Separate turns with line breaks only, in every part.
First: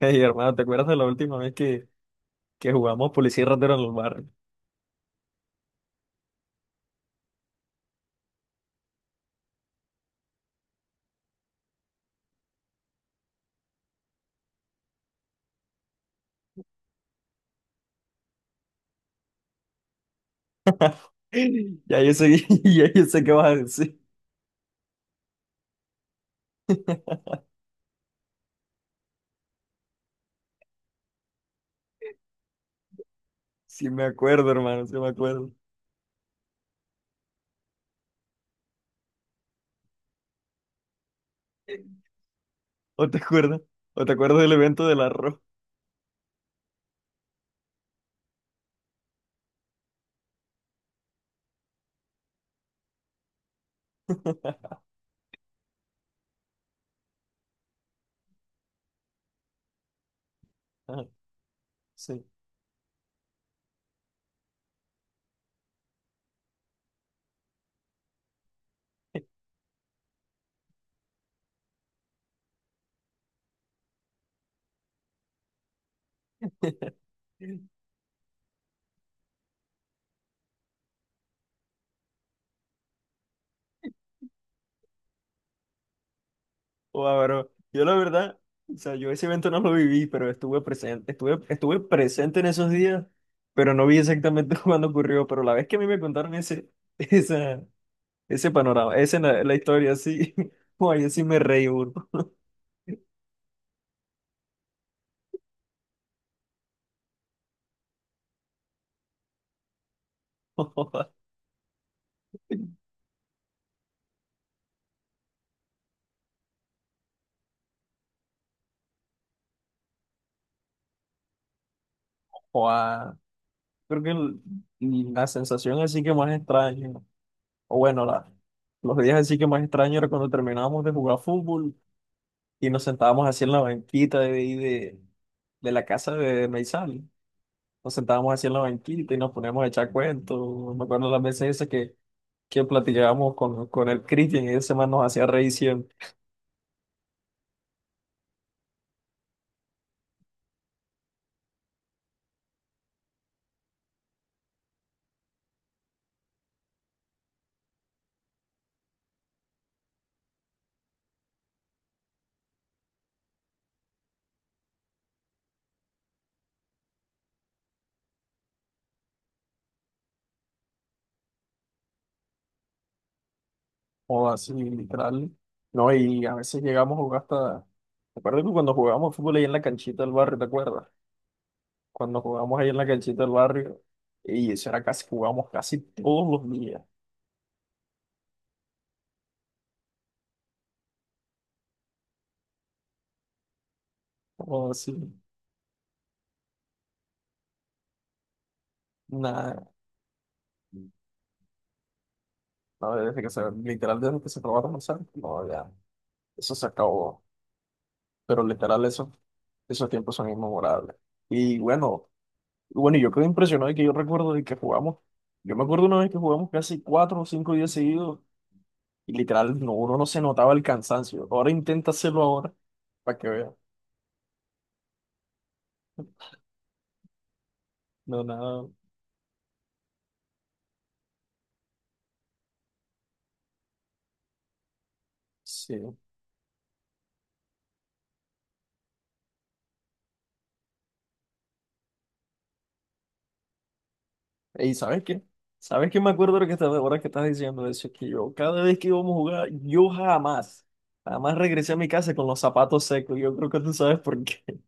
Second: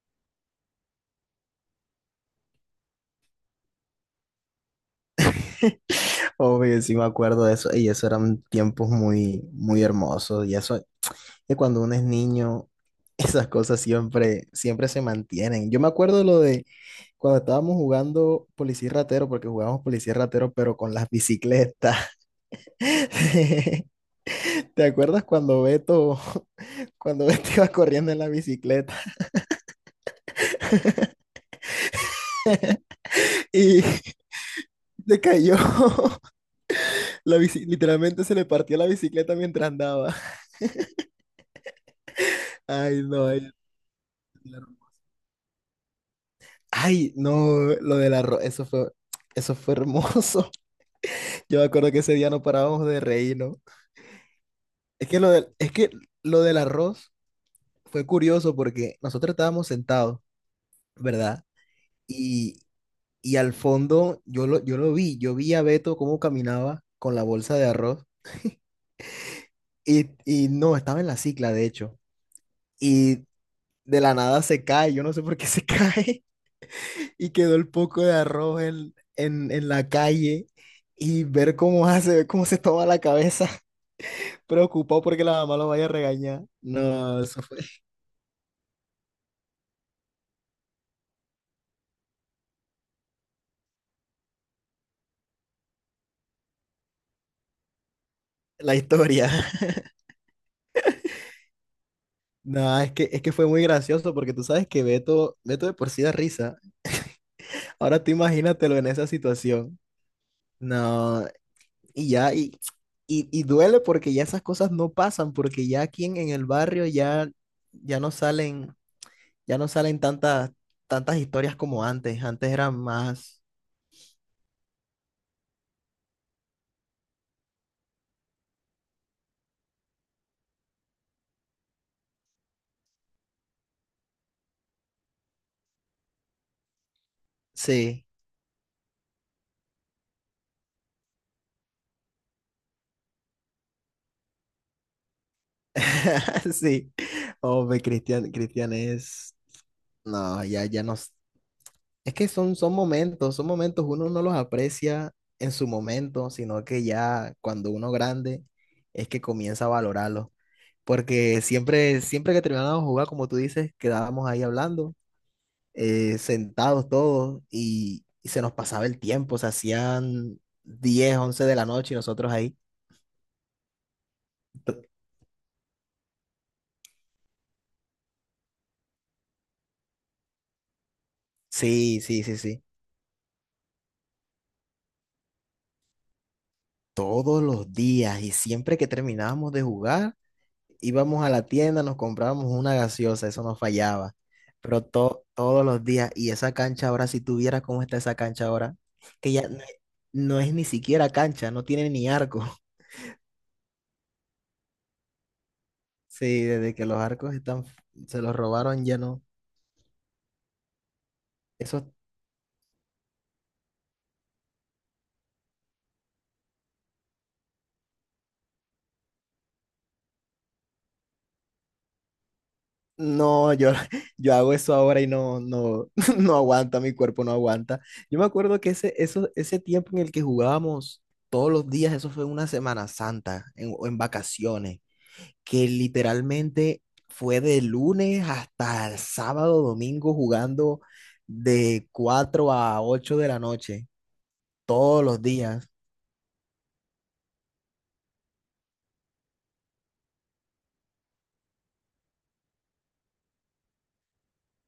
Hey, hermano, ¿te acuerdas de la última vez que jugamos policía y ratero en los barrios?
Obvio, sí me acuerdo de eso, y eso eran tiempos muy, muy hermosos, y eso, que cuando uno es niño, esas cosas siempre, siempre se mantienen. Yo me acuerdo de lo de cuando estábamos jugando policía y ratero, porque jugábamos policía y ratero, pero con las bicicletas.
Ya yo sé, ya yo sé qué vas a decir.
¿Te acuerdas cuando Beto, cuando Beto iba corriendo en la bicicleta
Sí me
y
acuerdo, hermano, sí me
se
acuerdo.
cayó? Literalmente se le partió la bicicleta mientras andaba. Ay,
¿O te
no, ay.
acuerdas? ¿O te acuerdas del evento del arroz?
Ay, no, lo del arroz, eso fue hermoso. Yo me acuerdo que ese día no parábamos de reírnos. Es que lo del arroz fue curioso porque nosotros estábamos sentados, ¿verdad?
Sí.
Y, y al fondo yo lo vi, yo vi a Beto cómo caminaba con la bolsa de arroz y no, estaba en la cicla, de hecho. Y de la nada se cae, yo no sé por qué se cae. Y quedó el poco de arroz en la calle y ver cómo hace, ver cómo se toma la cabeza, preocupado porque la mamá lo vaya a regañar. No,
Wow,
eso
bro.
fue
Yo la verdad, o sea, yo ese evento no lo viví, pero estuve presente en esos días, pero no vi exactamente cuándo ocurrió. Pero la vez que a mí me contaron ese, esa, ese
la
panorama, esa
historia.
la, la historia así, guay, así me reí, bro.
No, es que fue muy gracioso porque tú sabes que Beto, Beto de por sí da risa. Ahora tú imagínatelo en esa situación. No, y ya, y duele porque ya esas cosas no pasan, porque ya aquí en el barrio ya, ya no salen, ya no salen, tantas, tantas historias como antes. Antes eran
Joa,
más.
creo que la sensación así que más extraña, o bueno, la, los días así que más extraño era cuando terminábamos de jugar fútbol y nos sentábamos así en la banquita de la casa de Meizal. Nos
Sí,
sentábamos así en la banquita y nos poníamos a echar cuentos. Me acuerdo las veces esas que platicábamos con el Cristian, y ese man nos hacía reír siempre,
sí. Hombre, Cristian, Cristian es. No, ya, ya no. Es que son momentos, son momentos, uno no los aprecia en su momento, sino que ya cuando uno grande es que comienza a valorarlo. Porque siempre, siempre que terminábamos de jugar, como tú dices, quedábamos ahí hablando, sentados todos, y se nos pasaba el tiempo, se hacían 10, 11 de la noche y nosotros ahí.
o así, literal. No, y a veces llegamos a jugar hasta. Me acuerdo que cuando jugábamos fútbol ahí en la canchita del barrio, ¿te acuerdas?
Sí,
Cuando
sí, sí,
jugamos
sí.
ahí en la canchita del barrio, y eso era casi, jugamos casi todos los días.
Todos los días y siempre que terminábamos de jugar, íbamos a la tienda, nos comprábamos una gaseosa, eso no fallaba,
Como
pero
así?
todos los días y esa cancha ahora, si tuviera cómo está esa cancha ahora, que ya no,
Nada,
es no es ni siquiera cancha, no tiene ni arco.
no, desde que se, literal, desde que se probó a almorzar, no, ya,
Sí,
eso se
desde que los
acabó.
arcos están, se los
Pero literal,
robaron ya
eso,
no.
esos tiempos son inmemorables. Y
Esos.
bueno, y yo quedé impresionado de que yo recuerdo de que jugamos, yo me acuerdo una vez que jugamos casi cuatro o cinco días seguidos, y literal, no, uno no se notaba el cansancio. Ahora intenta hacerlo ahora, para que
No,
vean.
yo, yo hago eso ahora y no, no, no aguanta, mi cuerpo no aguanta. Yo
No,
me acuerdo
nada,
que ese tiempo en el que jugábamos todos los días, eso fue una Semana Santa o en vacaciones, que
sí.
literalmente fue de lunes hasta el sábado, domingo jugando de 4 a 8 de la noche,
Y ¿sabes
todos los
qué?
días.
¿Sabes qué me acuerdo de lo que estás, ahora que estás diciendo eso? Que yo, cada vez que íbamos a jugar, yo jamás, jamás regresé a mi casa con los zapatos secos. Yo creo que tú sabes por qué.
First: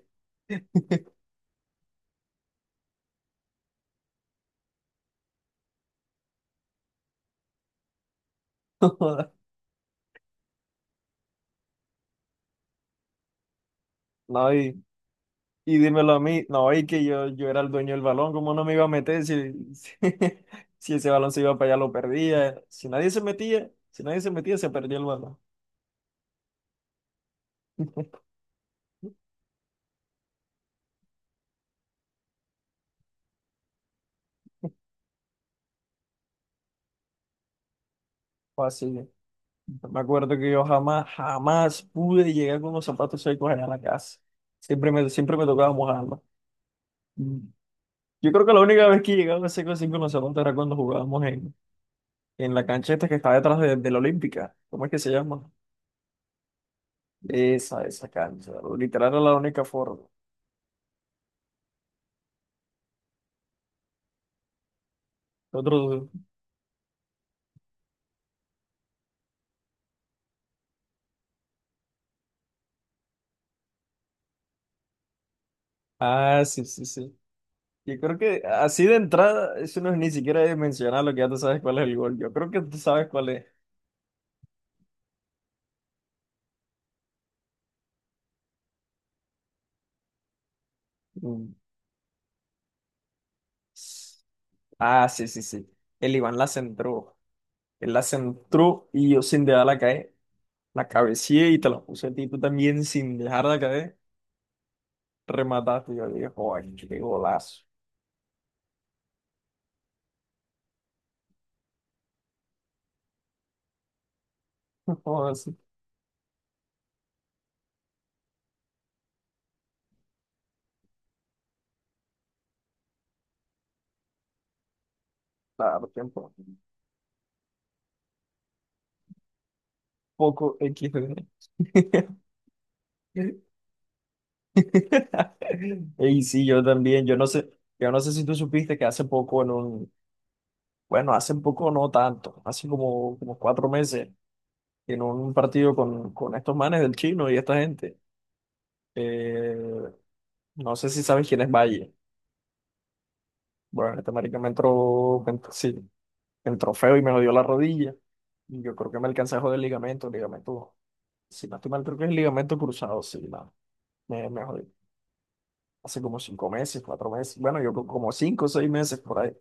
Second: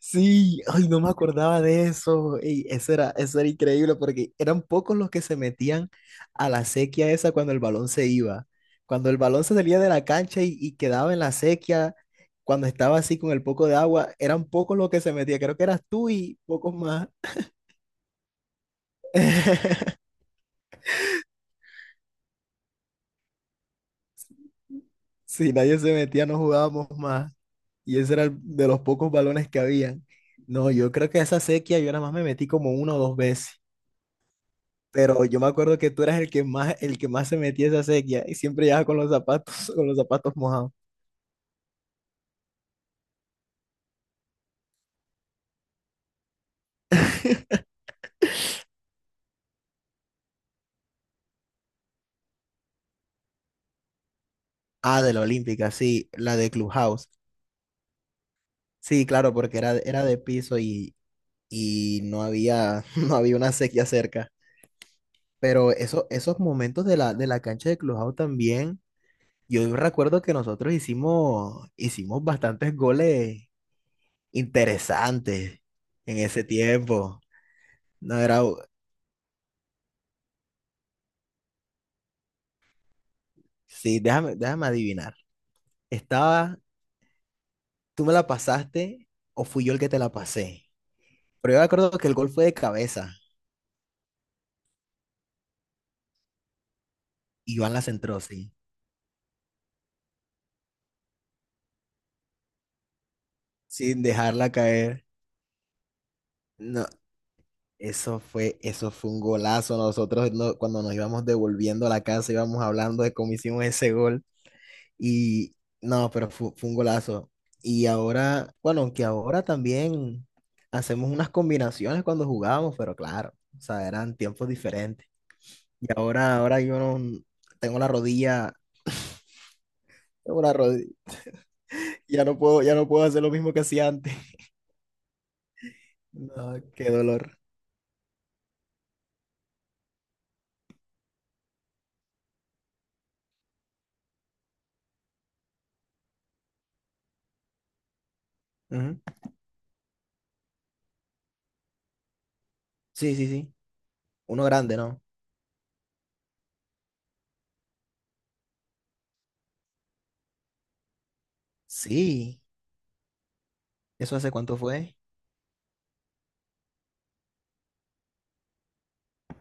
Sí, ay, no me acordaba de eso. Ey, eso era increíble porque eran pocos los que se metían a la sequía esa cuando el balón se iba. Cuando el balón se salía de la cancha y quedaba en la sequía, cuando estaba así con el poco de agua, eran
No,
pocos los que se metían. Creo que
y
eras tú
dímelo a
y
mí. No,
pocos
y que
más.
yo era el dueño del balón. ¿Cómo no me iba a meter si si ese balón se iba para allá, lo perdía? Si nadie se metía, si nadie se metía, se perdía el balón.
Si nadie se metía, no jugábamos más. Y ese era de los pocos balones que habían. No, yo creo que esa sequía yo nada más me metí como una o dos veces. Pero yo me acuerdo que tú eras el que más se metía a esa sequía y
Fue
siempre llegaba con
así.
los zapatos, con los
Me acuerdo
zapatos
que yo
mojados.
jamás, jamás pude llegar con los zapatos secos allá a la casa. Siempre me tocaba mojarlos. Mm. Yo creo que la única vez que llegaba seco así con los zapatos era cuando jugábamos en la cancha esta que está detrás de la Olímpica. ¿Cómo es que
Ah,
se
de la
llama?
Olímpica, sí, la de Clubhouse.
Esa cancha.
Sí,
Literal era
claro,
la
porque
única
era,
forma.
era de piso y no había, no había una sequía cerca. Pero eso,
Otro...
esos momentos de la cancha de Clubhouse también, yo recuerdo que nosotros hicimos bastantes goles interesantes en
Ah,
ese
sí, sí, sí.
tiempo.
Yo creo
No
que
era,
así de entrada, eso no es ni siquiera de mencionar, lo que ya tú sabes cuál es el gol. Yo creo que tú sabes cuál es.
sí, déjame adivinar. Estaba. ¿Tú me la pasaste o fui yo el que te la pasé? Pero
Mm.
yo me acuerdo que el gol fue de cabeza
Ah, sí, sí, sí. El Iván la centró.
y Iván la
Él la
centró, sí,
centró y yo, sin dejarla caer, la cabeceé y te la puse a ti, tú también, sin dejarla caer,
sin dejarla caer.
remataste. Yo dije, joder,
No,
qué golazo.
eso fue un golazo. Nosotros cuando nos íbamos devolviendo a la casa íbamos hablando de cómo hicimos ese gol
Joder,
y
sí,
no, pero fue, un golazo. Y ahora, bueno, aunque ahora también hacemos unas combinaciones cuando jugábamos, pero claro, o sea, eran tiempos diferentes. Y
claro, tiempo.
ahora, ahora yo tengo la rodilla... Tengo la,
Poco
rodilla.
XD.
Ya no puedo hacer lo mismo que hacía antes.
Y sí,
No,
yo
qué
también,
dolor.
yo no sé si tú supiste que hace poco en un, bueno, hace poco no tanto, hace como, como cuatro meses, en un partido con estos manes del chino y esta gente,
Ujú.
eh, no sé si sabes quién es Valle.
Sí, sí, sí.
Bueno, este marica
Uno
me
grande, ¿no?
entró, sí, me entró feo y me lo dio la rodilla. Y yo creo que me alcancé a joder el ligamento, el ligamento. Si no estoy mal, creo que es el
Sí.
ligamento cruzado, sí, no.
¿Eso
Me,
hace
me
cuánto
jodí.
fue?
Hace como cinco meses, cuatro meses. Bueno, yo creo como cinco o seis meses por ahí.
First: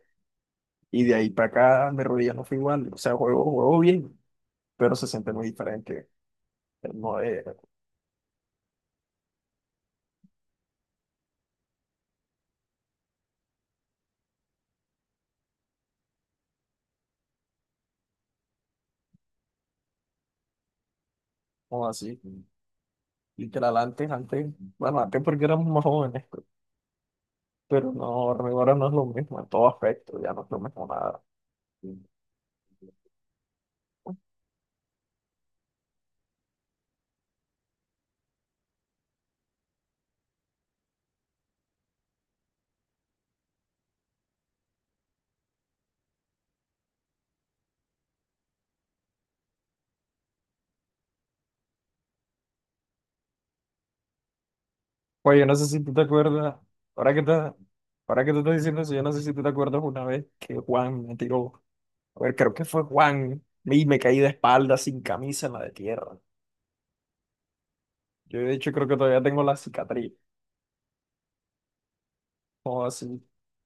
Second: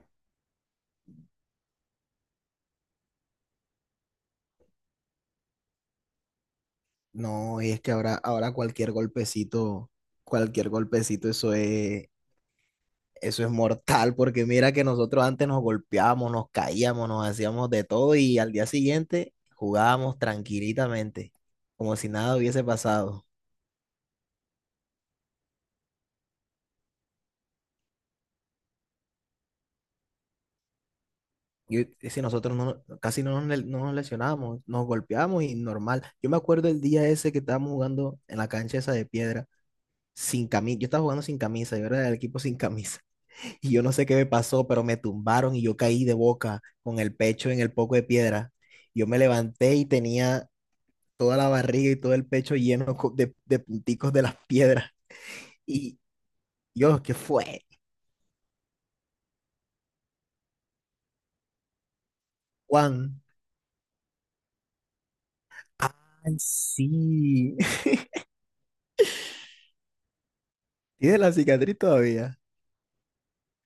Y de ahí para acá, mi rodilla no fue igual. O sea, juego, juego bien, pero se siente muy diferente. No es
No, y es que ahora, cualquier golpecito, eso es mortal, porque mira que nosotros antes nos golpeábamos, nos caíamos, nos hacíamos de todo y al día siguiente jugábamos tranquilitamente,
no
como si
así.
nada hubiese pasado.
Literal, antes, antes, bueno, antes porque éramos más jóvenes, pero no, ahora no es lo mismo en todo aspecto, ya no es lo mismo nada.
Y si nosotros no, casi no nos, no nos lesionamos, nos golpeamos y normal. Yo me acuerdo el día ese que estábamos jugando en la cancha esa de piedra, sin camisa. Yo estaba jugando sin camisa, yo era del equipo sin camisa. Y yo no sé qué me pasó, pero me tumbaron y yo caí de boca con el pecho en el poco de piedra. Yo me levanté y tenía toda la barriga y todo el pecho lleno de punticos de las piedras.
Oye, yo no sé si tú
Y
te acuerdas,
yo, ¿qué fue?
ahora que te estoy diciendo eso, yo no sé si tú te acuerdas una vez que Juan me tiró, a ver, creo que fue
Juan.
Juan, y me caí de espalda sin camisa en la de tierra.
Ay, sí.
Yo de hecho creo que todavía tengo la cicatriz,
¿Tienes la cicatriz todavía?
o así,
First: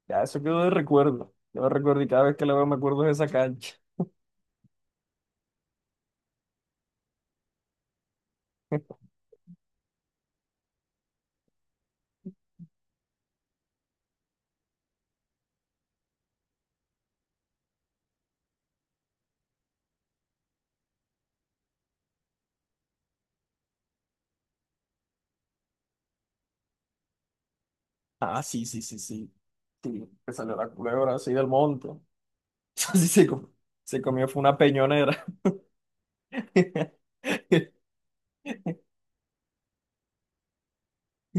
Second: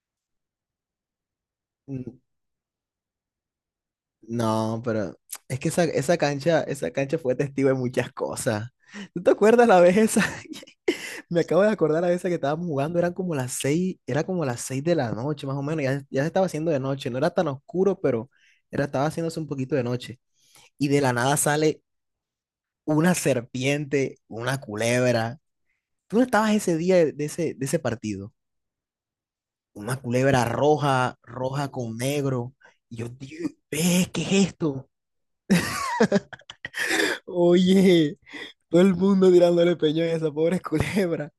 ya eso quedó de recuerdo, yo me recuerdo y
Mm.
cada vez que la veo me acuerdo de esa cancha.
No, pero es que esa cancha fue testigo de muchas cosas. ¿Tú te acuerdas la vez esa? Me acabo de acordar la vez esa que estábamos jugando, era como las seis de la noche, más o menos, ya se estaba haciendo de noche, no era tan oscuro, pero estaba haciéndose un poquito de noche. Y de la nada sale una serpiente, una culebra. ¿Tú no estabas ese día de ese partido?
Ah, sí, sí, sí, sí,
Una
sí, que
culebra
salió la culebra
roja,
así del
roja
monte,
con negro. Y
así
yo,
se
digo:
comió, se
"Ve, ¿qué
comió,
es
fue una
esto?
peñonera,
Oye, todo el mundo tirándole peñón a esa pobre culebra.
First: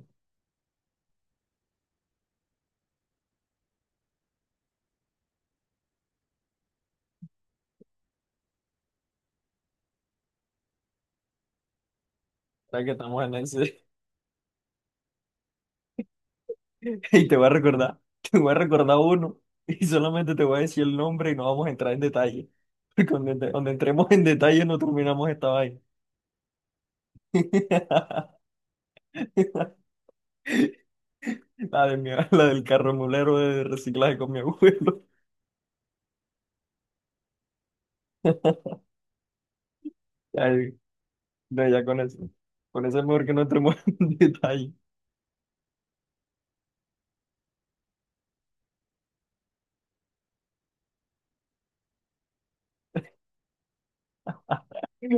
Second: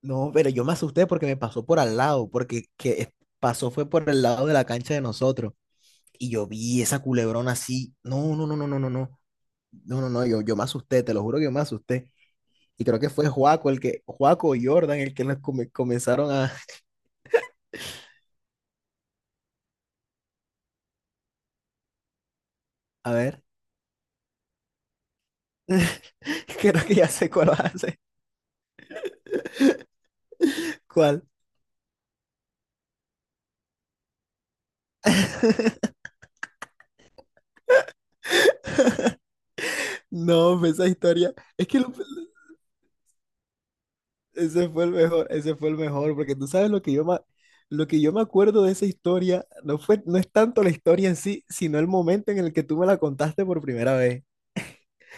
No, pero yo me asusté porque me pasó por al lado, porque pasó fue por el lado de la cancha de nosotros. Y yo vi esa culebrona así. No, no, no, no, no, no, no. No, no, no, yo me asusté, te lo juro que yo me asusté. Y
ahora que
creo que
estamos
fue
en ese.
Juaco y Jordan el que nos comenzaron a,
Y te voy a recordar, te voy a recordar uno, y solamente te voy a decir el nombre y no vamos a entrar en detalle. Porque
a
donde,
ver.
donde entremos en detalle no terminamos esta vaina.
Creo que ya sé cuál va a ser. ¿Cuál?
La de la del carro mulero de reciclaje con mi abuelo.
No, pues,
Ay,
esa historia. Es
no,
que
ya
lo.
con eso. Con eso es mejor que no entremos en
Ese
detalle.
fue el mejor, ese fue el mejor, porque tú sabes lo que yo me acuerdo de esa historia, no fue, no es tanto la historia en sí, sino el momento en el que tú me la contaste por primera vez.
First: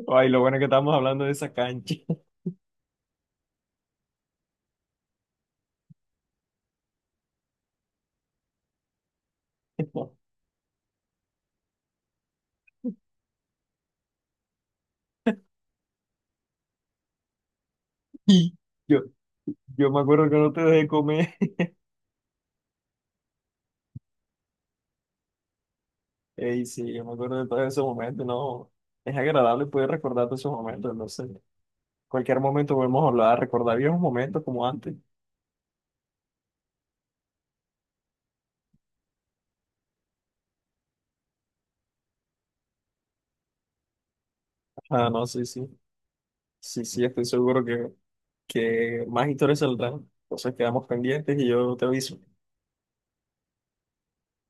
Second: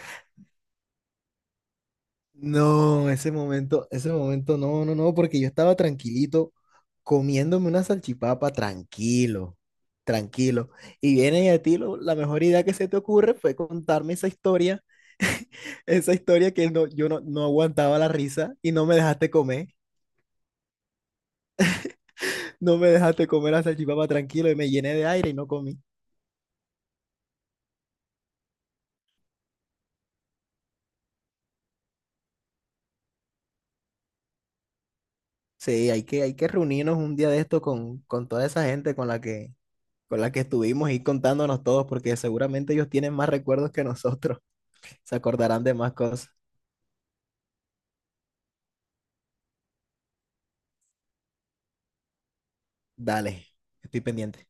Ay, lo bueno es que estamos hablando de esa cancha.
No, ese momento, no, no, no, porque yo estaba tranquilito comiéndome una salchipapa, tranquilo, tranquilo. Y viene y a ti la mejor idea que se te ocurre fue contarme esa historia que no, yo no aguantaba la risa
Y
y no me
yo,
dejaste comer.
yo me acuerdo que no te dejé comer.
No me dejaste comer la salchipapa tranquilo y me llené de aire y no comí.
Ey, sí, yo me acuerdo de todos esos momentos, no. Es agradable poder recordar todos esos momentos, no sé. Cualquier momento podemos hablar, recordar viejos momentos como antes.
Sí, hay que reunirnos un día de esto con toda esa gente con la que estuvimos y contándonos todos, porque seguramente ellos tienen más recuerdos que nosotros.
Ah,
Se
no, sí,
acordarán
sí.
de más cosas.
Sí, sí, estoy seguro que más historias saldrán. Entonces quedamos pendientes y yo te aviso.
Dale, estoy pendiente.